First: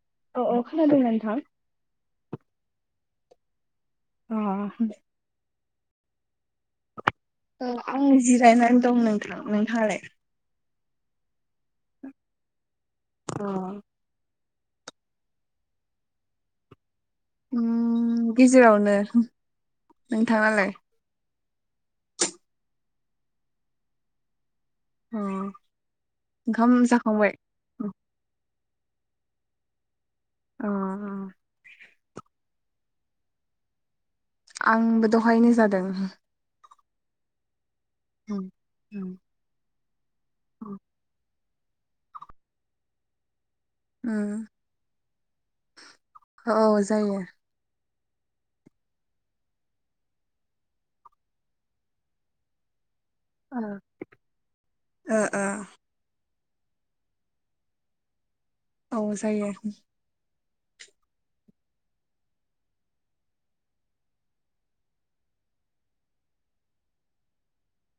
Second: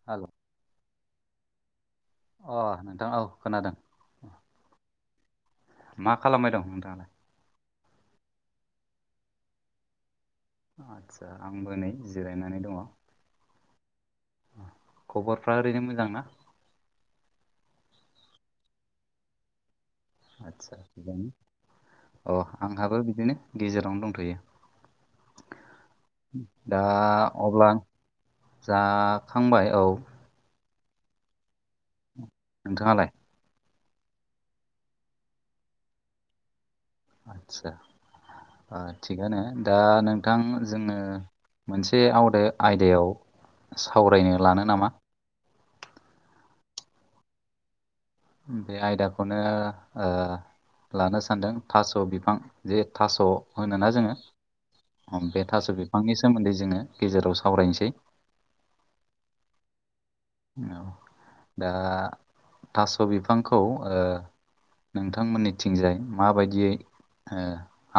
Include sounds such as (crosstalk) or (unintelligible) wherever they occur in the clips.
औ औ औ खोनादों नोंथां अ नोंथां औ खोनादों अ मा खालामबाय दं नोंथाङालाय औ आं जिरायनानै दं नोंथां नोंथाङालाय आस्सा आंबो नै जिरायनानै दङ औ खब'रफ्रा ओरैनो मोजां ना? ओम गेजेरावनो नोंथाङालाय आदसा थिगानो, अ आंहाबो बिदिनो गेजेरावनो अ दंथ'यो ओंखाम दा जाखांबाय अब्ला जाखांबाय औ अ नोंथाङालाय आंबो दहायनो जादों आतसा आ उम थिगानो दा नोंथां जोङो मोनसे आवदा आयदायाव सावरायनो लानो नामा औ जायो बे आयदाखौनो ओ लानो सानदों थास' बिफां जे थास' ओ होनोना जोङो बे ओ थास' बिफांनि सोमोन्दै जोङो गेजेराव सावरायनोसै औ जायो औ दा थास' बिफांखौ नोंथांमोननिथिंजाय माबायदियै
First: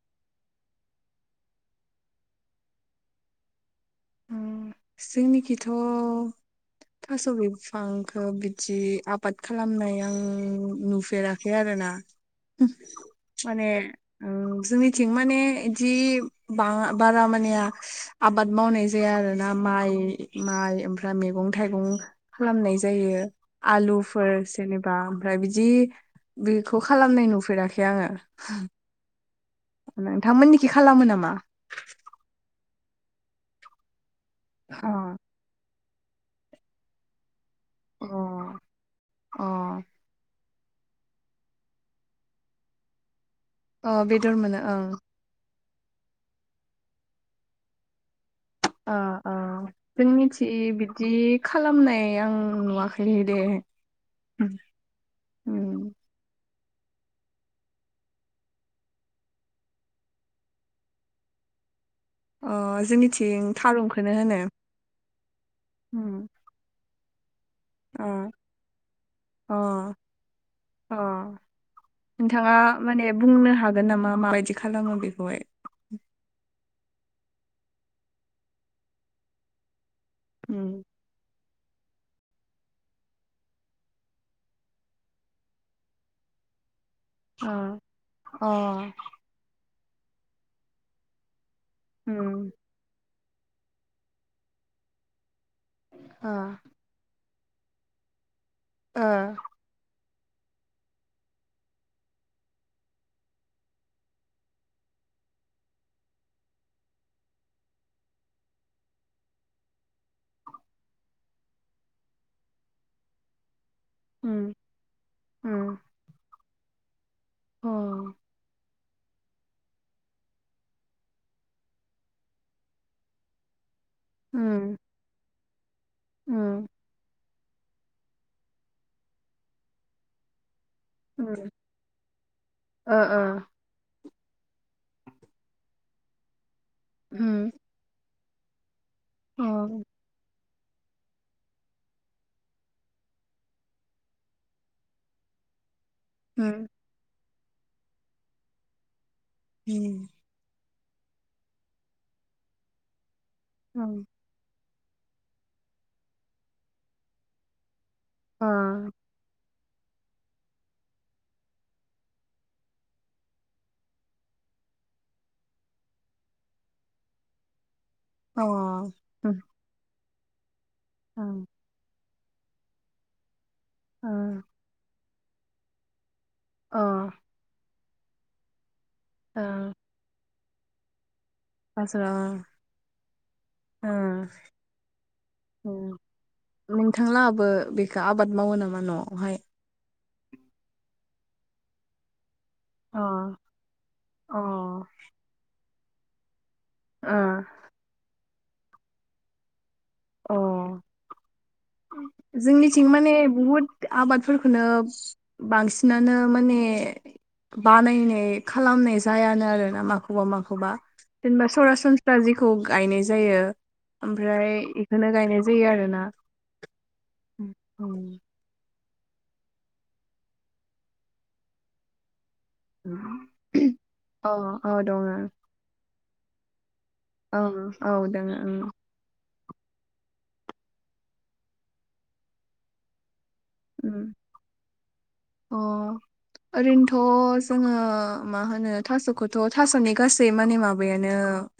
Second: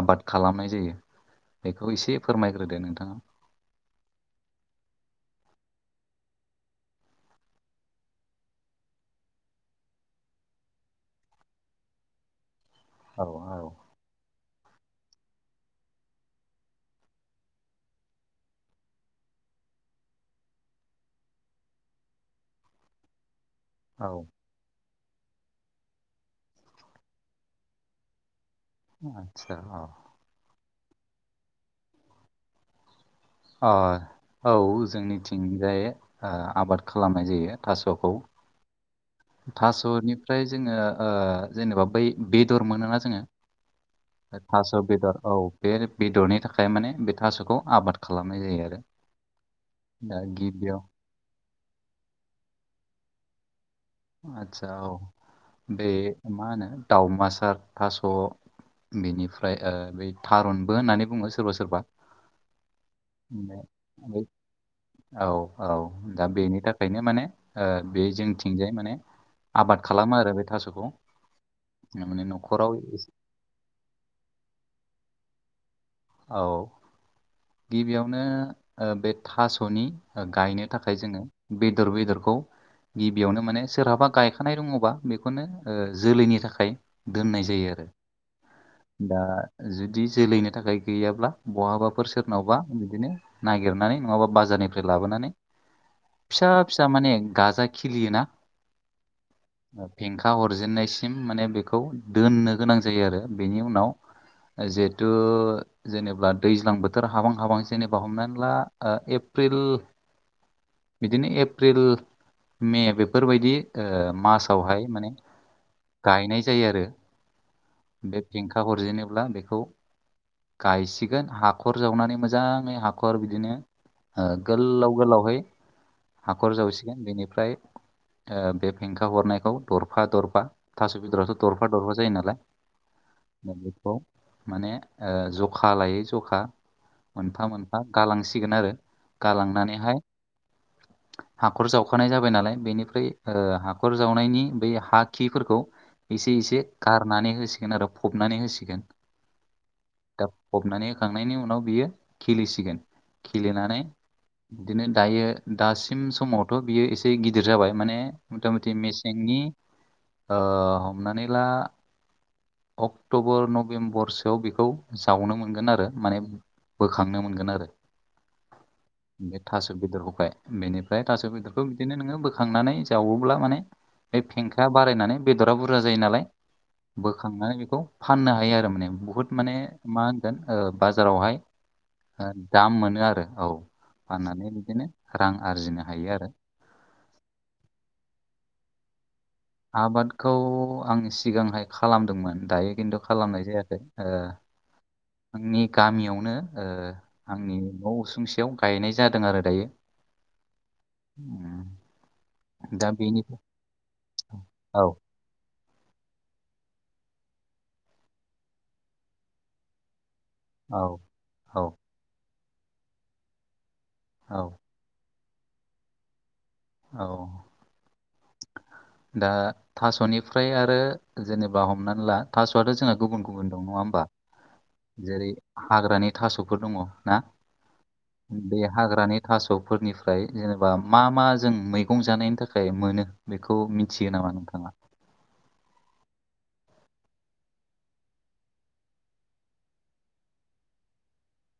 आबाद खालामनाय जायो बेखौ एसे फोरमायग्रोदो नोंथाङा जोंनिथिंथ' थास' बिफांखौ बिदि आबाद खालामनाय आं नुफेराखै आरोना औ औ माने जोंनिथिं माने जि बारा मानिया आबाद मावनाय जाया आर ना माइ माइ ओमफ्राय मैगं थाइगं खालामनाय जायो। आलु फोर औ जेनेबा ओमफ्राय बिदि बेखौ खालामनाय नुफेराखै आङो। आतसा औ नोंथांमोननिखि खालामो नामा? औ अ जोंनिथिंजाय ओ आबाद खालामनाय जायो। अ थास'खौ अ थास'निफ्राय जोङो ओ जेनेबा बै बेदर मोनोना जोङो अ बेदर मोनो थास' ओं बेदर औ बे बेदरनि थाखाय माने बे थास'खौ आबाद खालामनाय जायो आरो। ओ ओ जों दा निथिं गिबियाव बिदि खालामनाय आं नुवाखैह दे। आदसा औ बे उम मा होनो दाउमासार थास' बेनिफ्राय बै थारुनबो होननानै बुङो सोरबा सोरबा। अ जोंनिथिं थारुनखौनो होनो औ औ उम दा बेनि थाखाय बेंखायनो माने ओ बे अ जोंथिंजाय माने अ आबाद खालामो आरो बे थास'खौ अ माने नोंथाङा न'खराव माने एसे- बुंनो हागोन नामा माबायदि खालामो बेखौहाय? औ गिबियावनो बे थासनि गायनो उम थाखाय जोङो बेदर बेदरखौ गिबियावनो माने सोरहाबा गायखानाय दङबा बेखौनो ओ जोलैनि थाखाय दोननाय जायो अ आरो अ दा जुदि जोलैनो थाखाय गैयाब्ला बहाबा उम सोरनावबा बिदिनो नागिरनानै नङाबा बाजारनिफ्राय लाबोनानै फिसा फि माने गाजा खिलियो ना। ओ फेंखा हरजेननायसिम माने बेखौ दोननो गोनां जायो आरो बेनि उनाव जिहेतु जेनेबा दैज्लां बोथोर हाबां हाबां जेनेबा हमनानै ला एप्रिल बिदिनो एप्रिल मे बेफोरबायदि ओ मासावहाय माने अ गायनाय जायो आरो। ओ बे फेंखा हरजेनोब्ला बेखौ गायसिगोन हाखर जावनानै मोजाङै हाखर बिदिनो आ उम गोलाव गोलावहै हाखर उम अ उम जावसिगोन बेनिफ्राय ओ बे फेंखा हरनायखौ दरफा दरफा थास बेदरावथ उम दरफा दरफा जायो नालाय दा बेखौ माने ओ जखा लायै जखा मोनफा मोनफा गालांसिगोन आरो। गालांनानैहाय (inaudible) हाखर जावखानाय जाबाय नालाय बेनिफ्राय ओ हाखर जावनायनि बै हा खिफोरखौ एसे एसे गारनानै होसिगोन आरो फबनानै होसिगोन। हम दा फबनानै होखांनायनि उनाव बियो खिलिसिगोन खिलिनानै उम बिदिनो दायो दासिम समावथ बियो एसे गिदिर जाबाय माने मथा मथि मेसेंनि ओ हमनानै ला अक्टबर नभेम्बरसोआव बेखौ जावनो मोनगोन आरो माने बोखांनो मोनगोन आरो। अ बे थास बेदरखौखाय बेनिफ्राय अ उम अ उम थास बेदरखौ बिदिनो नोङो बोखांनानै जावोब्ला माने बे फेंखाया बारायनानै बेदरा बुरजा जायो नालाय ओ बोखांनानै बेखौ फाननो हायो आरो माने बुहुद अ ओ माने मा होनगोन ओ बाजारावहाय आस्रा दाम मोनो आरो औ ओ फाननानै बिदिनो रां ओ आरजिनो हायो आरो। नोंथांलाहाबो बेखौ आबाद मावो नामा न'आवहाय? आबादखौ आं सिगांहाय खालामदोंमोन दायो अ खिन्थु खालामनाय जायाखै। ओ अ आंनि गामियावनो ओ आंनि न' उसुंसेयाव गायनाय जादों आरो दायो। अ उम जोंनिथिं दा माने बेनि बुहुद आबादफोरखोनो औ बांसिनानो माने बानायनाय खालामनाय जायानो आरोना माखौबा मा खौबा औ जेनबा औ सरासनस्रा जेखौ गायनाय जायो औ ओमफ्राय इ खोनो गायनाय जायो आरो ना। औ। दा थास'निफ्राय आरो जेनबा हमनानै ला थासआथ जोंहा गुबुन गुबुन दं नङा होमबा औ दङ ओं औ जेरै हाग्रानि थासफोर दङ। ना दोङो बे ओं हाग्रानि थास'फोरनिफ्राय जेनेबा मा मा जों मैगं जानायनि थाखाय मोनो बेखौ मिन्थियो उम। नामा नोंथाङा? अ ओरैनथ' जोङो मा होनो थास'खौथ' थास'नि गासै माने माबायानो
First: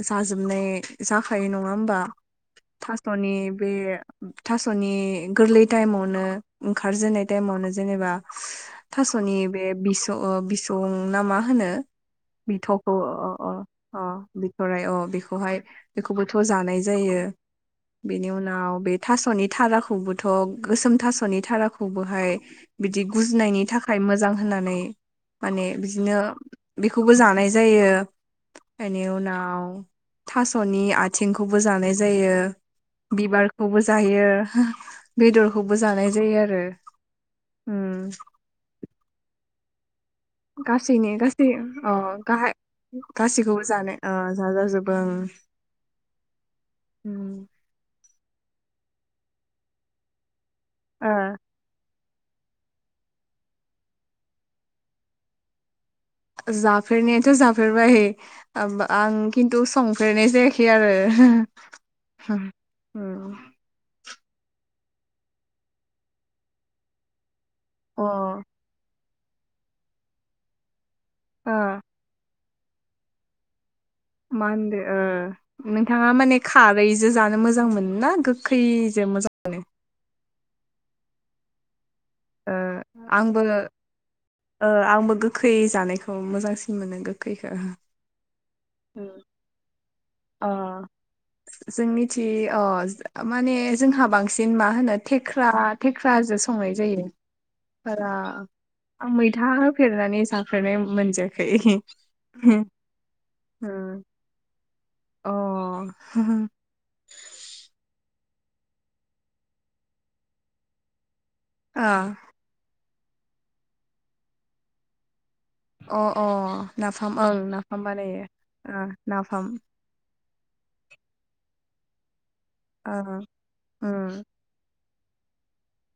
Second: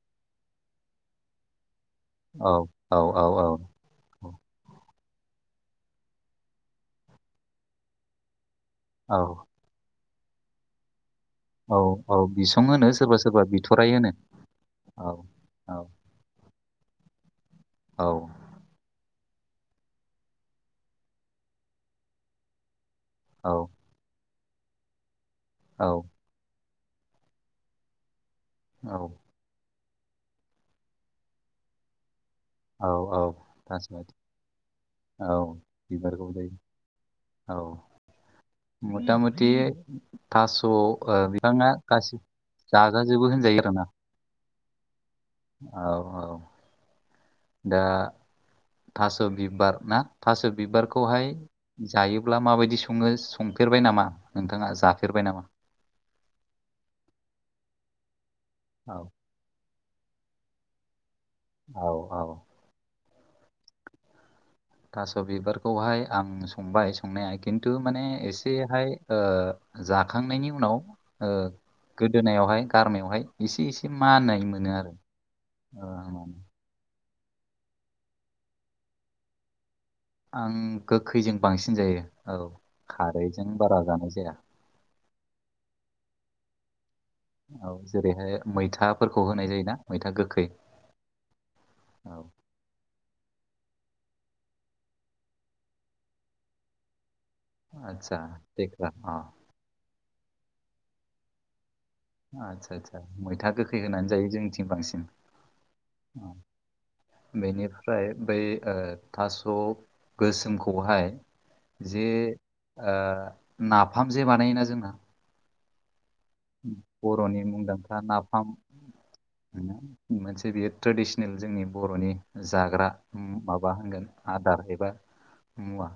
जाजोबनाय जाखायो नङा होमबा? औ औ औ थास'नि औ बे औ थास'नि गोरलै टाइमावनो ओंखारजेननाय टाइमावनो जेनेबा औ थास'नि बे बिस' ओ बिसं नामा होनो औ औ बिसं होनो बिथ'खौ सोरबा अ सोरबा बिथराइ अ अ होनो बिथराइ अ औ बेखौहाय औ बेखौबोथ' जानाय जायो। औ बेनि उन नाव बे थास'नि थराखौबोथ' गोसोम थास'नि थराखौबोहाय बिदि औ गुजनायनि थाखाय मोजां होननानै माने औ बिदिनो बेखौबो जानाय जायो। एनि औ उनाव थास'नि आथिंखौबो जानाय जायो। औ औ बिबारखौबो थासबायदि जायो। औ बेदरखौबो जानाय जायो आरो उम। मुथा मुथि थास' गासैनि ओ गासै बिफाङा अ गासि गाहाय जाजाजोबो गासैखौबो होनजायो आरोना। जानो ओ जाजाजोबो ओं। औ औ। दा थास' बिबार ना थास' ओ बिबारखौहाय जायोब्ला माबायदि सङो संफेरबाय नामा नोंथाङा जाफेरबाय नामा? जाफेरनायाथ' जाफेरबाय। आब औ आं खिन्थु संफेरनाय जायाखै आरो हो हो। औ औ। औ थास' बिबारखौहाय आं संबाय संनाया खिन्थु माने अ ओ एसेहाय ओ जाखांनायनि उनाव ओ गोदोनायावहाय गारमायावहाय इसे इसे माननाय मा मोनो होनदो आरो ओ नोंथाङा औ। माने खारैजो जानो मोजां मोनना गोखैजो मोजा आं गोखैजों बांसिन जायो औ ओ आंबो खारैजों बारा जानाय जाया। ओ आंबो गोखै जानायखौ मोजांसिन मोनो गो औ जेरैहाय मैथाफोरखौ होनाय जायोना मैथा अ गोखै। औ जोंनिथि अ माने जोंहा बांसिन मा होनो थेख्रा थेख्राजो संनाय जायो। बारा आदसा देख्रा आं अ मैथा होफेरनानै जाफेरनाय मोनजाखै। आदसा आदसा मैथा गोखै होनानै जायो जोंनिथिं बांसिन। अ बेनिफ्राय बै ओ थास' गोसोमखौहाय आ जे ओ नाफाम जे बानायोना जोंना अ अ नाफाम ओं बर'नि नाफाम मुंदांखा बानायो नाफाम ओ नाफाम मोनसे बियो ट्रेडिसनेल जोंनि बर'नि जाग्रा ओ माबा होनगोन उम आदार एबा मुवा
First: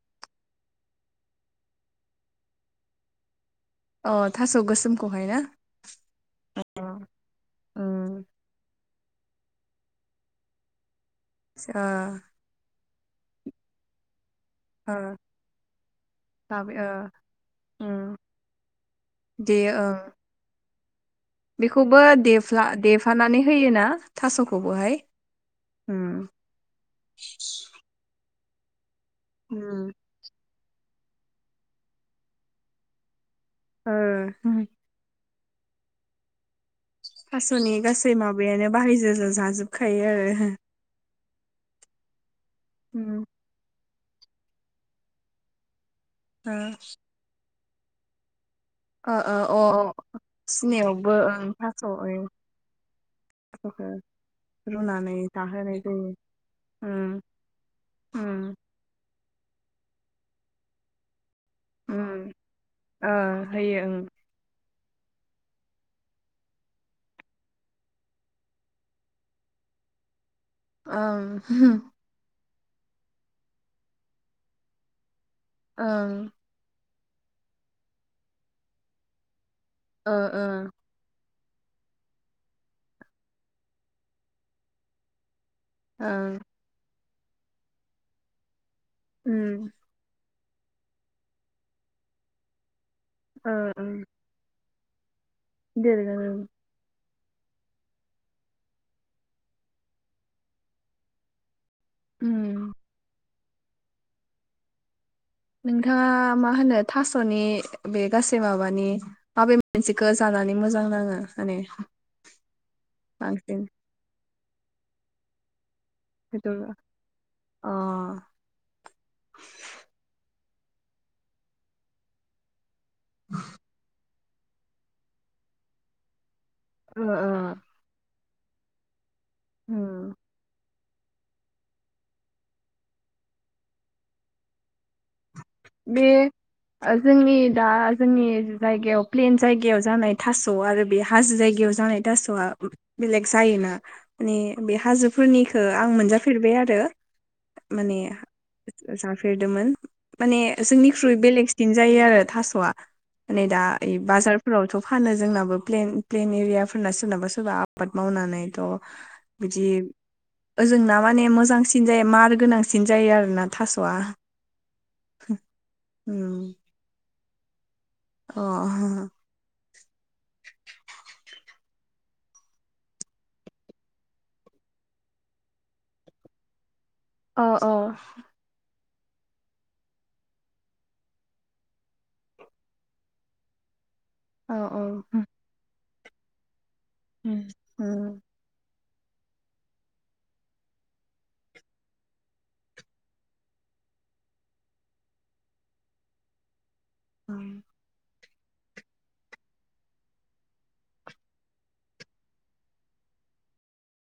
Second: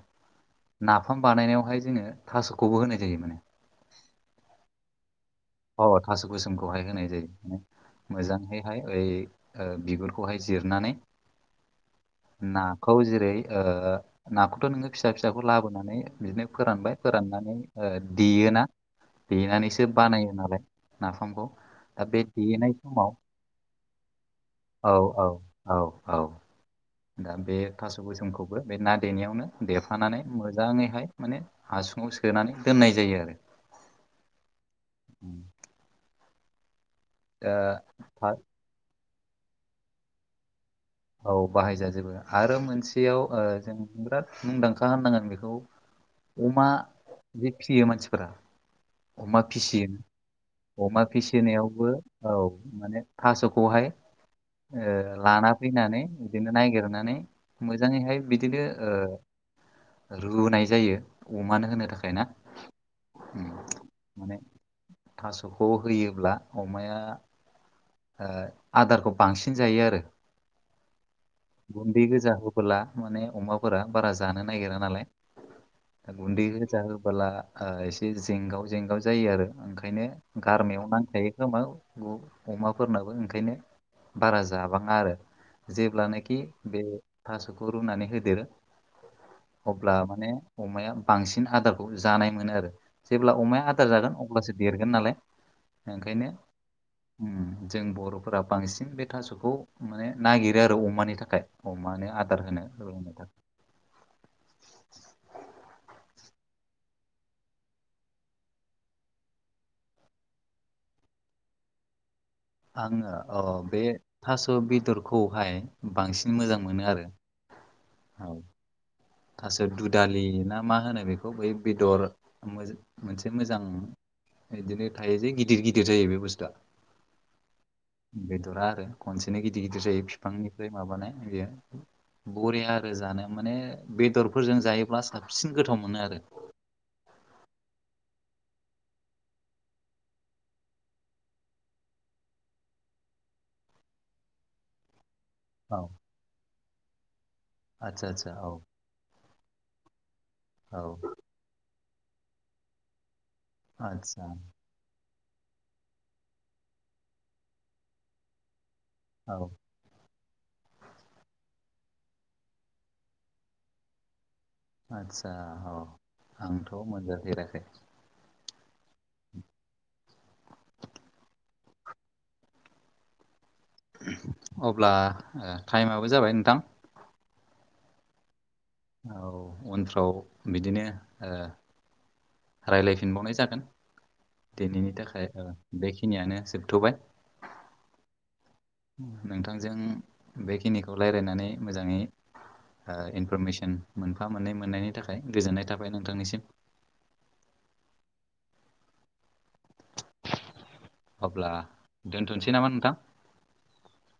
नाफाम बानायनायावहाय जोङो थास'खौबो होनाय जायो माने अ थास' गोसोमखौहाय ना औ थास' अ गोसोमखौहाय होनाय जायो उम मोजाङैहाय ओइ बिगुरखौहाय जिरनानै ओ नाखौ जेरै ओ ना थ' नोङो फिसा ओ फिसाखौ लाबोनानै बिदिनो लाबाय ओ फोरानबाय फोराननानै उम देयोना दे देनानैसो ओं बानायो नालाय नाफामखौ बेखौबो दा बे देफ्ला देनाय समाव देफानानै होयोना थास'खौबोहाय औ औ औ उम औ दा बे थास' गोसोमखौबो बे ना देनायावनो उम देफानानै मोजाङैहाय माने हासुङाव सोनानै दोननाय जायो आरो ओ उम (inaudible) दा थास'नि गासै था- माबायानो बाहायजा जाजोबखायो आरो औ बाहायजाजोबो आरो मोनसेयाव उम जों बिराद मुंदांखा होननांगोन बेखौ ओ अमा जे फिसियो मानसिफोरा ओ अमा ओ फिसियो अ अ अमा सिनियावबो ओं थास' फिसिनायावबो ओं औ माने थास'खौहाय थास'खौ ओ रुनानै लाना जाहोनाय फैनानै जायो बिदिनो नागिरनानै उम मोजाङैहाय उम बिदिनो ओ रुनाय जायो अमानो होनो थाखाय ना उम ओ होयो माने थास'खौ होयोब्ला अमाया आदारखौ बांसिन जायो आरो ओं गुन्दै गोजा होबोला माने अमाफोरा बारा जानो नागिरा नालाय ओं गुन्दै गुजा होबोला ओ एसे जेंगाव जेंगाव जायो आरो ओंखायनो ओ ओ गारनाययाव नांथायो जमा अमाफोरनाबो ओंखायनो बारा जाबाङा आरो जेब्लानाखि ओं बे थास'खौ रुनानै होदेरो उम अब्ला माने अमाया बांसिन आदारखौ जानाय मोनो आरो जेब्ला ओ अमाया आदार ओं जागोन अब्लासो देरगोन नालाय देरगानो ओंखायनो जों बर'फोरा बांसिन बे थास'खौ माने नागिरो आरो अमानि थाखाय अमानो आदार होनो उम औ नोंथां नोंथाङा मा होनो थास'नि बे गासै माबानि माबे मोनसेखौ जानानै मोजां नाङो माने आङो बांसिन बे थास' बेदरखौहाय बांसिन बेदर मोजां मोनो आरो अ थासो दुदालि ना मा होनो बेखौ बै बेदर मोनसे मोजां बिदिनो थायो जे गिदिर गिदिर जायो बे बुस्थुआ औ ओ बेदरा आरो खनसेनो गिदिर गिदिर जायो उम फिफांनिफ्राय माबानाय बेयो बरिया आरो जानो माने बेदरफोरजों जायोब्ला साबसिन गोथाव बे मोनो आरो जोंनि दा जोंनि जायगायाव प्लेन जायगायाव जानाय थास' आरो बे हाजो जायगायाव जानाय थास'आ बेलेग जायोना माने बे हाजो फोरनिखौ औ आं मोनजाफेरबाय आरो माने आदसा आदसा औ जाफेरदोमोन माने औ जोंनिख्रुइ बेलेगसि दिन जायो आरो थास'आ मानेओ दा ओइ आदसा बाजारफोरावथ' फानो जोंनाबो ओ प्लेन प्लेन एरियाफोरना सोरनाबा सोरबा आबाद मावनानैथ' औ बिदि ओजोंना माने मोजांसिन जायो मार गोनांसिन जायो आरो ना थास'आ आदसा अ उम आंथ' मोनजाफेराखै अ अब्ला टाइमाबो जाबाय नोंथां। अ अ औ उनफ्राव बिदिनो ओ रायलायफिनबावनाय जागोन औ दिनैनि थाखाय बेखिनियानो जोबथ'बाय। (unintelligible) नोंथांजों बेखिनिखौ रायज्लायनानै मोजाङैनो इनफरमेसन मोनफा मोननै मोननायनि थाखाय गोजोननाय थाबाय नोंथांनिसिम। (unintelligible) अब्ला दोन्थनोसै नामा नोंथां?